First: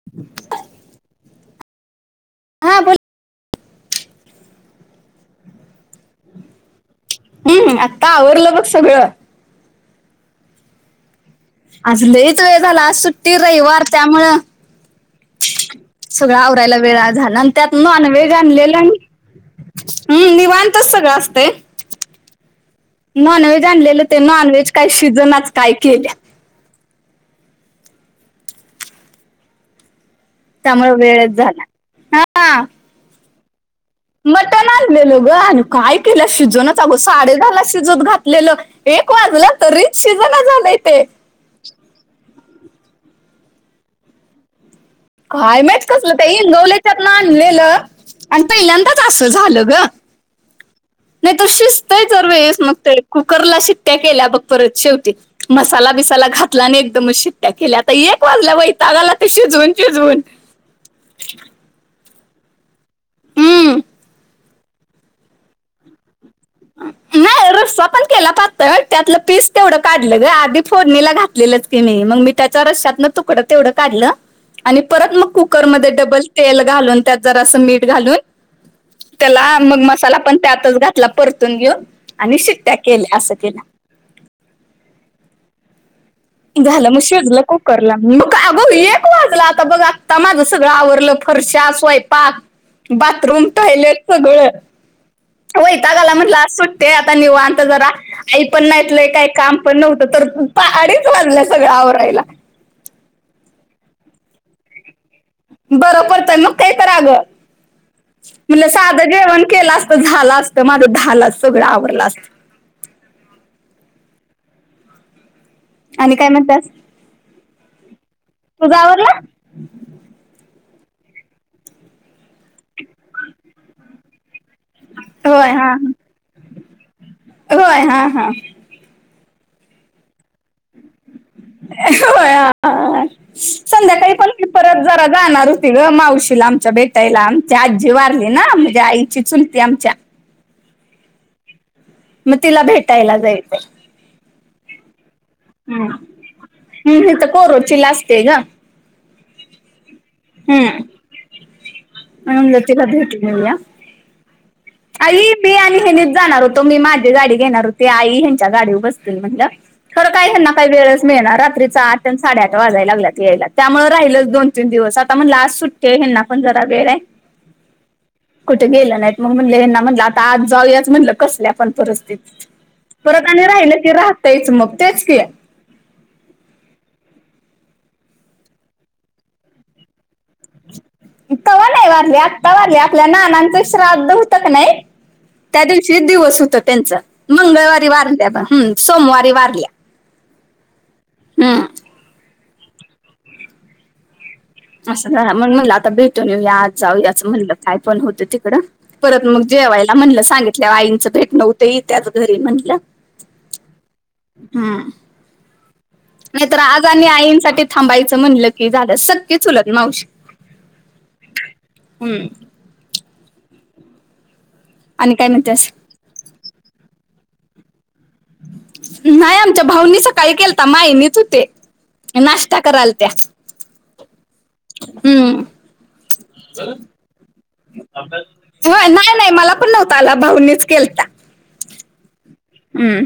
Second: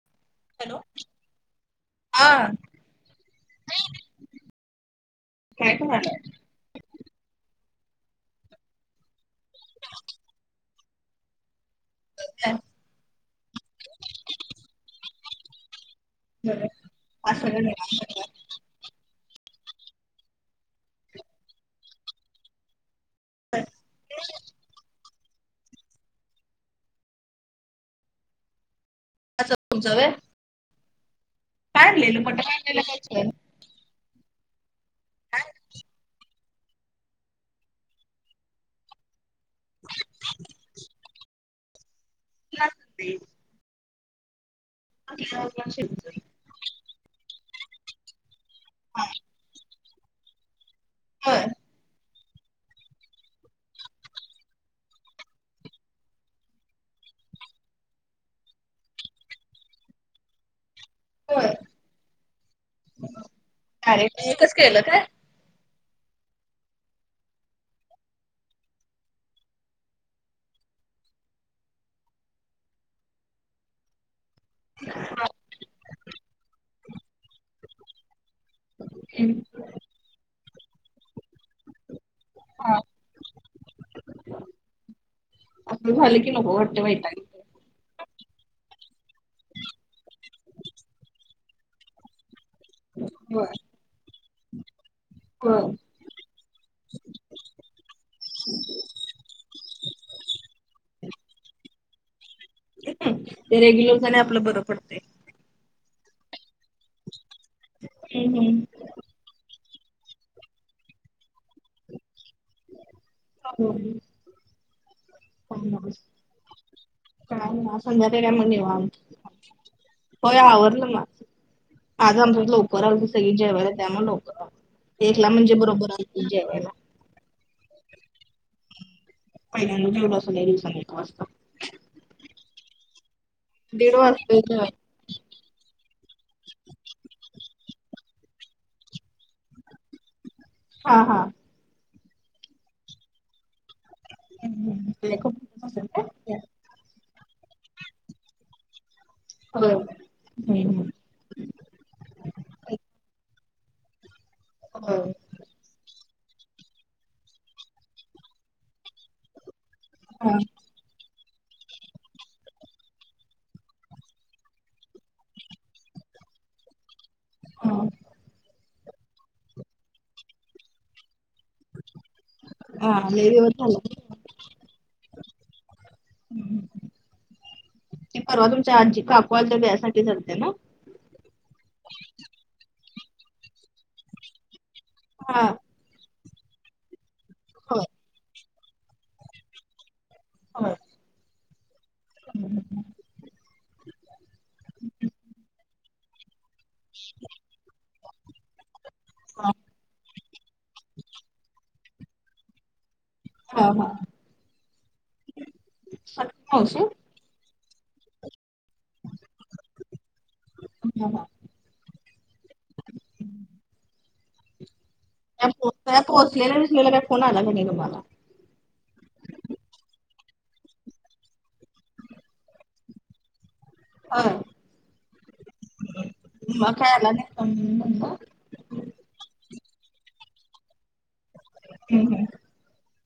[inaudible] Hello आण हा बोल [unintelligible] काय झाल हम् आता आवरलं बग सगळं आज लहीच वेळ झाला आज सुट्टी रविवार त्यामुळं सगळं आवरायला वेळा हा झाला आणि त्यात नॉन वेज आणलेल आणि हम्म निवांतच सगळं असतय निवांत नॉनव्हेज आणलेलं ते नॉनव्हेज काही शिजनाच काय केल्या [unintelligible] तुमचं वय त्यामुळे वेळच झाला पडलेलं पठ हा पलेलं का [inaudible] मटण आणलेलं ग अ काय केलं शिजनाच आंग साडे दहाला शिजत घातलेलं एक वाजला तरी शिजला झालंय ते काय माहित कसलं ते इंगवलेच्यातन आणलेलं आणि पहिल्यांदाच असं झालं ग नाही होय तर शिजतय दर वेळी मग ते कुकरला शिट्या केल्या बग परत शेवटी मसाला बिसाला घातला आणि एकदमच शिट्या केल्या आता एक वाजल्या वैताघ आला ते शिजवून शिजवून होय हम्म अरे मस [unintelligible] केलं काय नाही रस्सा पण केला पातळ त्यातलं पीस तेवढं काढलं ग आधी फोडणीला घातलेलंच क म [unintelligible] मग मी त्याच्या रश्यातन तुकडं तेवढं काढलं आणि परत मग कुकरमध्ये डबल तेल घालून त्यात जरासं मीठ घालून त्याला मग मसाला पण त्यातच घातला परतून घेऊण आणि शिट्ट्या हा केल्या असं केल आपण भ झाले क नक [inaudible] झालं मग शिझल काय कुकराला मग काय अग एक वाजला आता बघ आत्ता माझं सगळं आवरडलं फरशा स्वयंपाक होय बाथरूम टॉयलेट सगळ होय वैताग आला म्हणलं आज सुट्टी आता निवांत जरा आई पण नाहीतलंय काही काम पण नव्हतं तर आडीच वाजल सगळं आवरायला ते रेग्युलर जाणे आपलं बरं पडतय बर करतय मग काही तर अग हम्म म्हलं स झ जेवण केलं असत झालं असत माझ लाच सगळं आवडलं असत होम [unintelligible] आणि काय म्हणत्यास काय ह संध्याकाळी आम्ही मग निवांत आवरला होय आवरलं मग आज आमच्या [unintelligible] लवकर आत सगळी जेवायला त्यामुळ लवकर तेला होय म्हणजे हा हा. बरोबर आहे जेवायला होय हा हा पहिल्या एवढं अस ल सांग वाजं होय दीड संध्याकाळी पण वाजतय जेवायला. परत जरा जाणार ऋती ग मावशील आमच्या भेटायला आमची आजी वारली ना म्हणजे आईची चुलती आमच्या हा हा मग तिला भेटायला जाईच हम् ब हम् हम् त कोोरोचीि लास्तयग हम हम्म मम जोतेलाध भटलल्या होय. आई मी आणि हनीच जाणार होतो मी माझी गाडी घेणार होते आई हच्या गाडी बसतील म्हणलं खरं काय हा त्यांना काही वेळ ळणार रात्रीचा आठ साडे आठ वाजाला लागल्यात यायला त्यामुळे राहिलंच दोन तीन दिवस आता मग लास्ट सुट्ट ते हना पण जरा वेळ आहे हा कुठे गेलं नाहीत मग म्हणलेना म्हटलं आता आज जाऊयाच म्हटलं कसल्या आपण परिस्थिती हा लय परत आणि दिवस राहिलं की राहतायच मग तेच की हम्म ते परवा तुमच्या आजी काकवायल तरसाठी लते ना तवा नाही वारले आत्ता वारले आपल्या नानांचं श्राद्ध होत क नाही हा त्या दिवशीच दिवस होता त्यांचा. होय. मंगळवारी वारल्या पण सोमवारी वारल्या. हो हम्म [unintelligible] असं झालं मग म्हणला आता भेटून येऊया आज जाऊ याचं म्हणलं काय पण होतं तिकडं परत मग हा जेवायला म्हणलं सांगितल्या आईंचं भेट नव्हते त्याच घरी म्हणलं. हा हा. सख्खी नाही तर मावशी आज आणि आईंसाठी थांबायचं म्हणलं की झालं सक्की चुलत मावशी हा हा. हम्म. [inaudible] आणि काय म्हणतेस? पोचलेला दिसलेला काय फोन आला क नाही तुम्हाला? नाही आमच्या भाऊनी सकाळी केलता माईनीच होते नाष्टा कराल त्या. हा हम्म म काय आला नाही फोन म्हणलं. ह नाही नाही मला पण नव्हतं आला भाऊंनीच केलता. हम्म हम्म हम्म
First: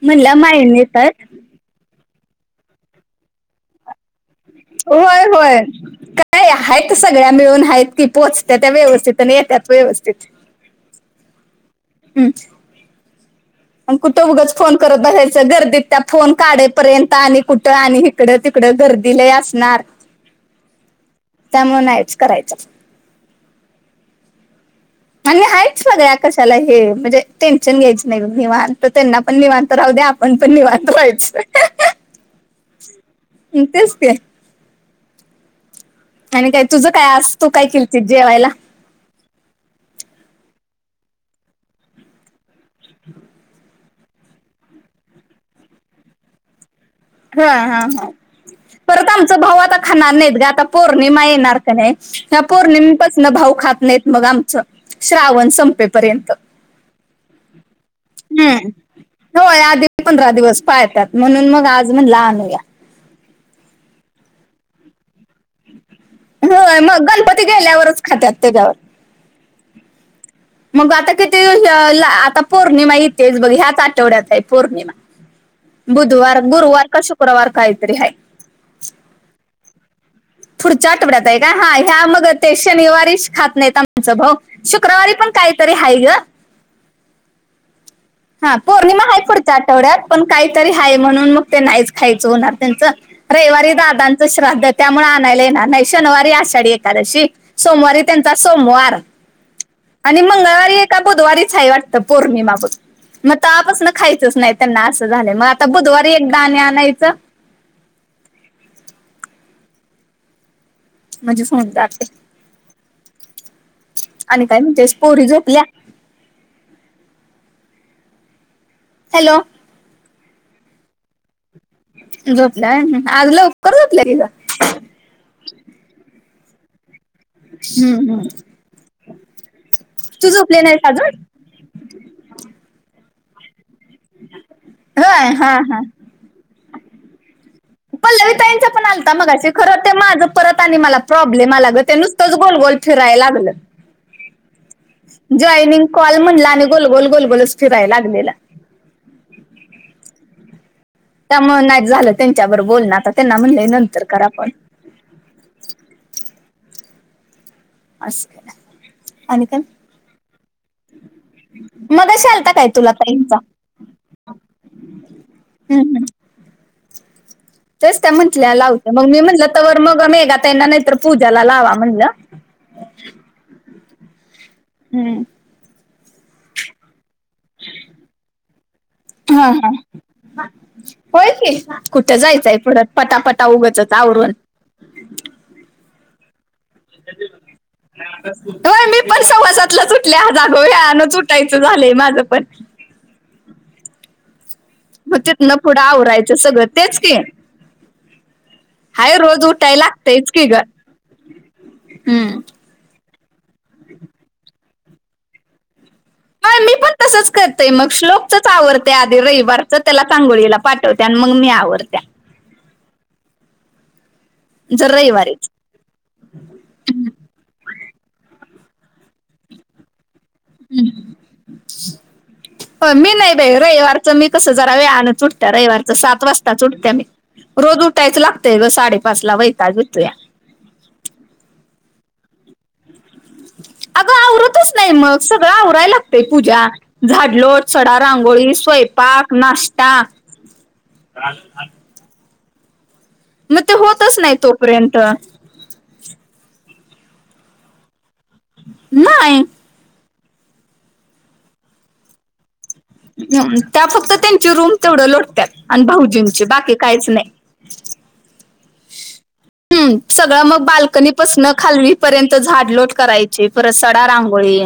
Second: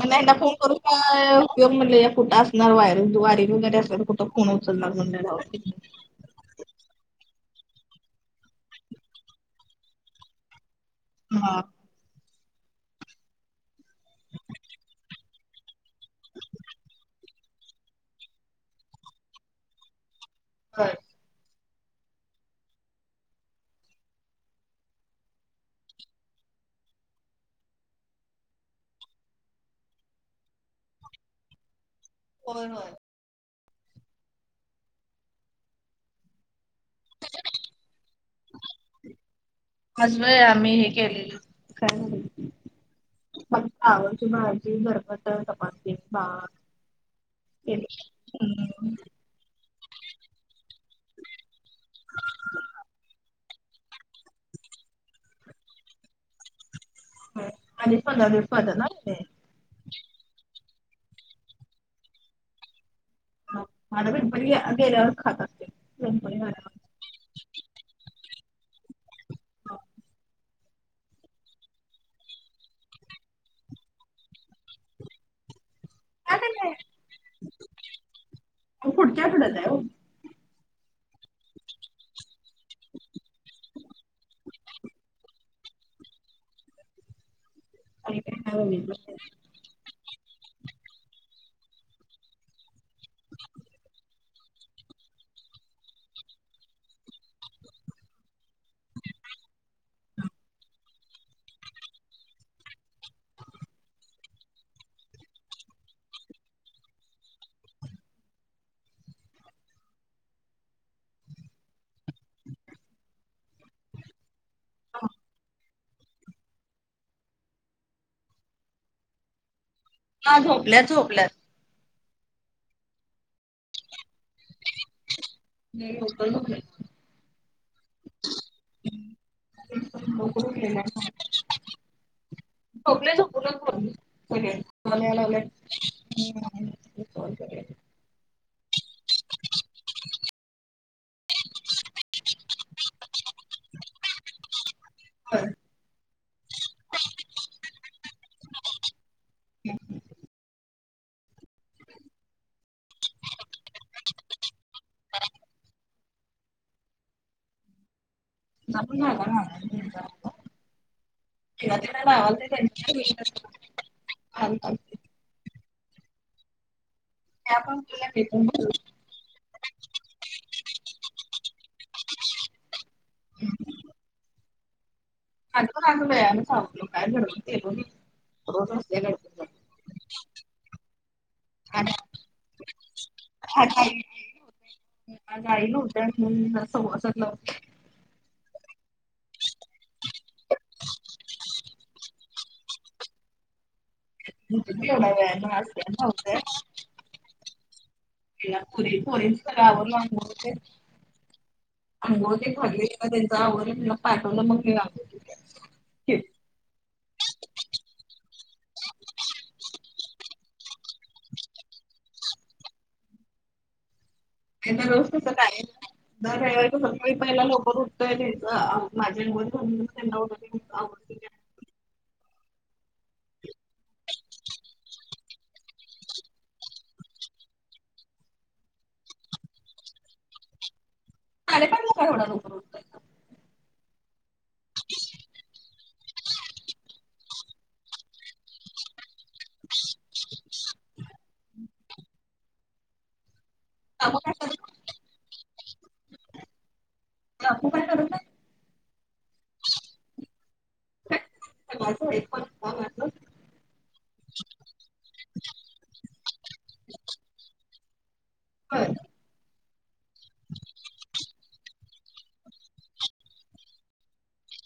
मला म्हणलं वाटलं फोन करू मायने तर काय? किं म्हणलं या कुठं असणार वायर वारी वगैरे असणार कुठं. फोन उचलणार म्हणलं होय राहू होय. दे. नाय आहेत सगळ्या मिळून आहेत की पोहोचत त्या व्यवस्थित आणि येत्यात व्यवस्थित. हा हम्म. अ कुठं उगच फोन करत बसायचा गर्दीत त्या फोन काढे पर्यंत आणि कुठं आणि इकडं तिकडं गर्दी लय असणार. हां त्यामुळे नायच करायचं. आणि हायच सगळ्या कशाला हे म्हणजे टेन्शन घ्यायचा नाही निवांत त्यांना पणनिवांत राहू द्या आपण पण निवांत व्हायचा. होय होय. हम्म तेच ते. आणि काय तुझं काय? आज तु काय केलतीस जेवायला? आज वय आम्ही हे केलेलं काय म्हणं? फ्लावरची भाजी घरपट चपाती, भात. हा हा केली. हा हम्म. परत आमचा भाऊ आता खाणार नाहीत गं आता पौर्णिमा येणार का नाही ह्या पौर्णिमेपासन भाऊ खात नाहीत मग आम चा श्रावण संपेपर्यंत. हां आणि एक पंधरा दिवस हम्म पाळतेत ना ते. होय आधी पंधरा दिवस पाळत्यात म्हणून मग आज म्हणला आणू या. माझ्या [unintelligible] गेल्यावर खात माझ्या असतील. [unintelligible] होय मग गणपती गेल्यावरच खात्यात त्याच्यावर. मग आता किती हे ला आता पौर्णिमा येतेच बघ ह्याच आठवड्यात हाय. पौर्णिमा काय बुधवार, ते गुरुवार काय का शुक्रवार कायतरी हाय. पुढच्या आठवड्यात हाय ओ. पुढच्या आठवड्यात आहे काय हा ह्या मग ते शनिवारीच खात नाहीत आमचं भाऊ. शुक्रवारी पण कायतरी आहे गं. आणि काय हां नाही पौर्णिमा आहे बघितलं. पुढच्या आठवड्यात पण काहीतरी आहे म्हणून मग ते नाहीच खायचं होणार त्यांचं. रविवारी दादांचं श्राद्ध त्यामुळे आणायला येणार नाही, शनिवारी आषाढी एकादशी सोमवारी त्यांचा सोमवार आणि मंगळवारी आहे का बुधवारीच आहे वाटतं पौर्णिमा बग. मग तवां पसन खायचंच नाही त्यांना,, असं झालंय, मग आता बुधवारी एकदा आणि आणायचंऽ म्हझी फोन जाते,, आणि काय म्हणतेस पोरी झोपल्या? हॅलो, हां,, झोपल्यात,, झोपल्यात. झोपल्यानं आज लवकर झोपल्या कि गं? नाही लवकर झोपल्या ती. हम्म, हम्, लवकर उठलेली नाहीस अजून गं, झोपल्या झोपुदेऽ कॉल याय होय लागलायऽ हा हा त्यांच्या पण आलता मगाशी खरं ते माझं परत आणि,, मला प्रॉब्लेम आला ग,, त्या नुसतच गोल गोल फिराय लागल. [unintelligible] जॉईनिंग कॉल म्हणलं, आणि गोलगोल गोलगोलच फिरायला लागलेला ह [inaudible] त्यामुळ नाहीच झालं त्यांच्याबर बोलणं,, आता त्यांना म्हणलंय नंतर करा फोन. [unintelligible] असं. च्या पिऊन झाला आणि माझा, काय तुमचा, आता. मगाशी आलता काय तुला ताईंचा [inaudible] हम्,, हम त्या पण तेच तुला त्या मी पण म्हटल्या बोलू लावतो,, मग मी म्हटलं, तवर मग मेघा त्यांईना नाहीतर पूजाला लावा म्हटलं. हम्म, अ आग व्यायाम काय घडबड केलो नाही,, रोज नसत्या गडबड हा हा होय की,, कुठं जायचंय पुढं,, पटापटा आज उगचच आई आवरून. आज आई नव्हत्या म्हणून संवासातला उठले होय, मी पण सवासातलंच ऊटलोय,, आज आग वेळानच ऊटायचं झालंय माझं पण. [inaudible] मग तिथन आज पुढं त्या आवरायचं सगळं,, तेच की. पुरी, हाय पुरींच रोज जरा उठायला आवरलो, लागतंयच आंगोळी की तेन गं आंघोळ हम्म तेन झाली बाई मग हेंच आवरलं, हिला पाठवलं मग मी आवरलं [inaudible] तसच करतय मग श्लोक चच आवडते आधी रविवारच त्याला आगोळीला पाठवते आणि मग मी आवरतिया जर रोज कस रविवारीच काय हेच काय. रविवारच सकाळी पहिला लवकर उठतोय मी गं अंघोळ झाल्यावर त्याना उठवून मी आवरतिया हो मी नाही बाई रविवारचं मी कस जरा वेळानंच उठतीया रविवारच सात वाजता उठत्या मी, रोज उठायचं लागतंय ग साडेपाच ला वैतागं येतू्या साडे पाचला काय होणार एवढ्या लवकर उठून अगं आवरतच नाही मग सगळं आवराय लागतंय पूजा झाडलोट, सडा, रांगोळी, स्वयंपाक, नाश्ता. म ते कामं होतच नाही तोपर्यंत काकू काय करतंय नाहीय माझं आहे पण काम त्या फक्त त्यांची रूम तेवढं लोटत्यात आणि भाऊजींची बाकी कायच नाही [inaudible] होय हम्म सगळं मग बाल्कनीपसन खालवी पर्यंत झाडलोट करायची परत सडा रांगोळी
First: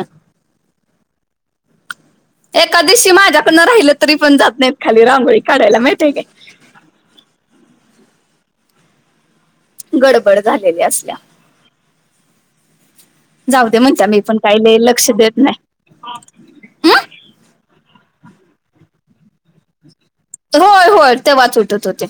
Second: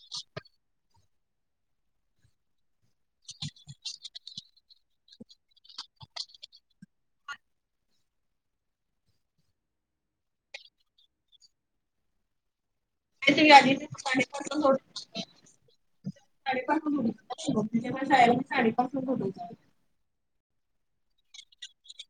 एका दिशी माझ्याकडनं राहिलं तरी पण जात नाहीत खाली रांगोळी काढायला माहितीय काय गडबड झालेली असतीया काहीतरी जाऊ आधी दे ते म्हणत्या मी पण साडेपाचला काही लई लक्ष सोडते देत नाही हं? [inaudible] होय होय ते वाच उठत होते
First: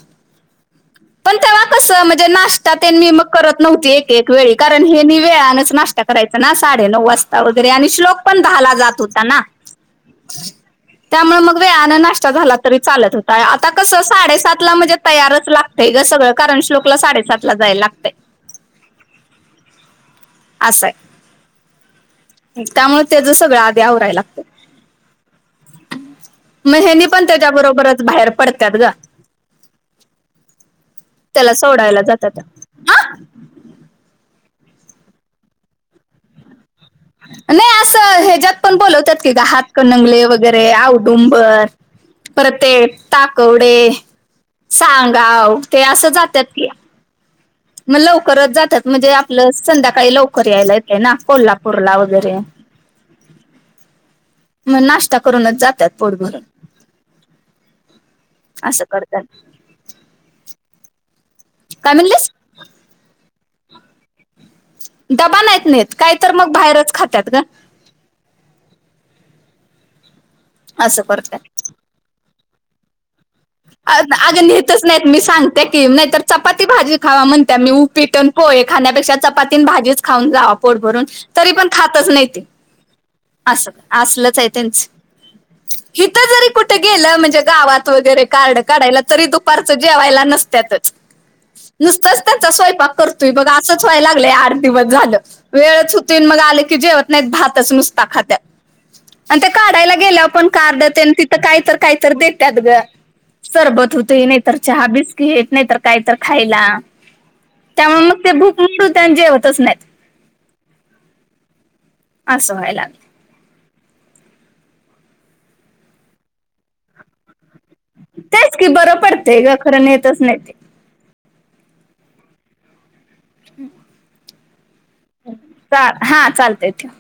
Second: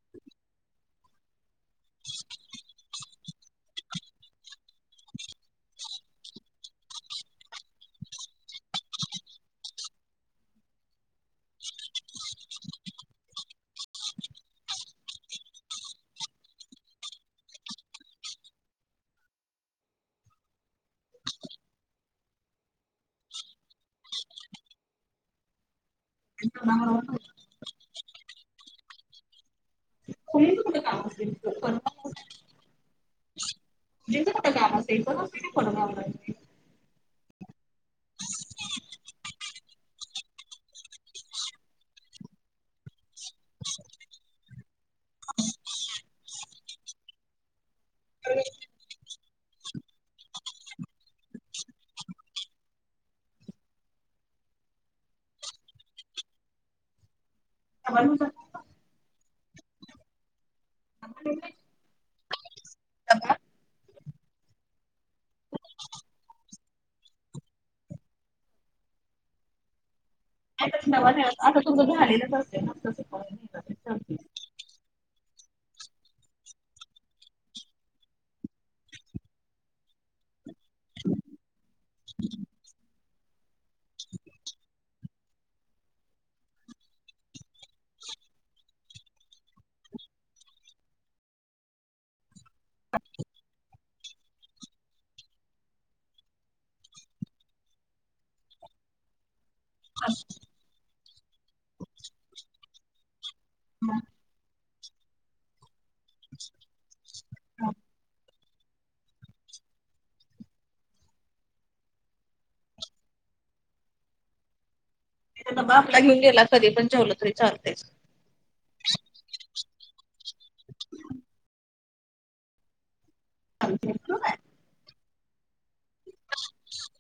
पण तेवा कसं म्हणजे नाष्टा तेन मी मग करत नव्हती एक एक वेळी कारण हे म वेळनेच नाष्टा करायचा ना साडे नऊ वाजता. वगैरे आणि श्लोक पण दहाला जात होता ना. [inaudible] त्यामुळ मग वेळानं नाष्टा झाला तरी चालत होता आता कस साडेसात ला म्हणजे तयारच लाग तय ग सगळं कारण श्लोकला साडेसात ला जायला लागतंय. असाय. त्यामुळे त्याचं सगळं आधी आवरायला लागतय. आणि म हेनी कोणाबरोबर पण त्याच्या बरोबरच बाहेर पडत्यात ग. [unintelligible] त्याला सोडायला जात्यात. कुठ काम असतय नाही असं हेज्यात पण बोलवतात की ग हातक नंगले वगैरे औदुंबर परत ते ताकवडे सांगाव ते असं जात्यात की. मग लवकरच जात्यात म्हणजे आपलं संध्याकाळी लवकर यायला येतय ना कोल्हापूरला वगैरे. मग नाष्टा करूनच जात्यात पोट भरून. डबा घेऊन जात्यात का? असं करत्यानं. [unintelligible] काय म्हणलीस? [unintelligible] डबा नाहीत नेत काय तर मग बाहेरच खात्यात ग. नाय तर असं डब्बा करतात न्याला, आता तुमं झालेलंच असतय ना तस पण. नाही चालते. अग नेत तच नाहीत मी सांगतिया की नाही तर चपाती भाजी खावा म्हणते मी उपीट आण पोहे खाण्यापेक्षा चपाती भाजीच खाऊन जावा पोट भरून तरी पण खातच नाहीती. अस असलच आहे त्याच. [inaudible] हिथं जरी कुठ गेलं म्हणजे गावात वगैरे कार्ड काढायला तरी दुपारचं जेवायला नसत्यातच. [inaudible] नुसतंच त्यांचा स्वंपाक करतोय बघा असंच व्हाय लागलंय यार. दिवस झालं वेळच होतुय मग आलं की जेवत नाहीत भातच नुसता खात्यात. आणि ते काढायला गेल्यावर पण कार्ड तेन तिथं काहीतर काहीतर देतात ग. सरबत हुतुय नाही तर चहा बिस्कीट येत नाही तर काही तर खायला त्यामुळ मग ते भुक हुतंय आणि जेवतच नाहीत असं व्हायला लागलं तिथ डबा आपला घेऊन गेला तरी पण जेवलं तरी चालतच. तेच की बरं पडतेय ग खरं नेतच नाही ती. [inaudible] आमच्या इकडं हा चालतय ठेव.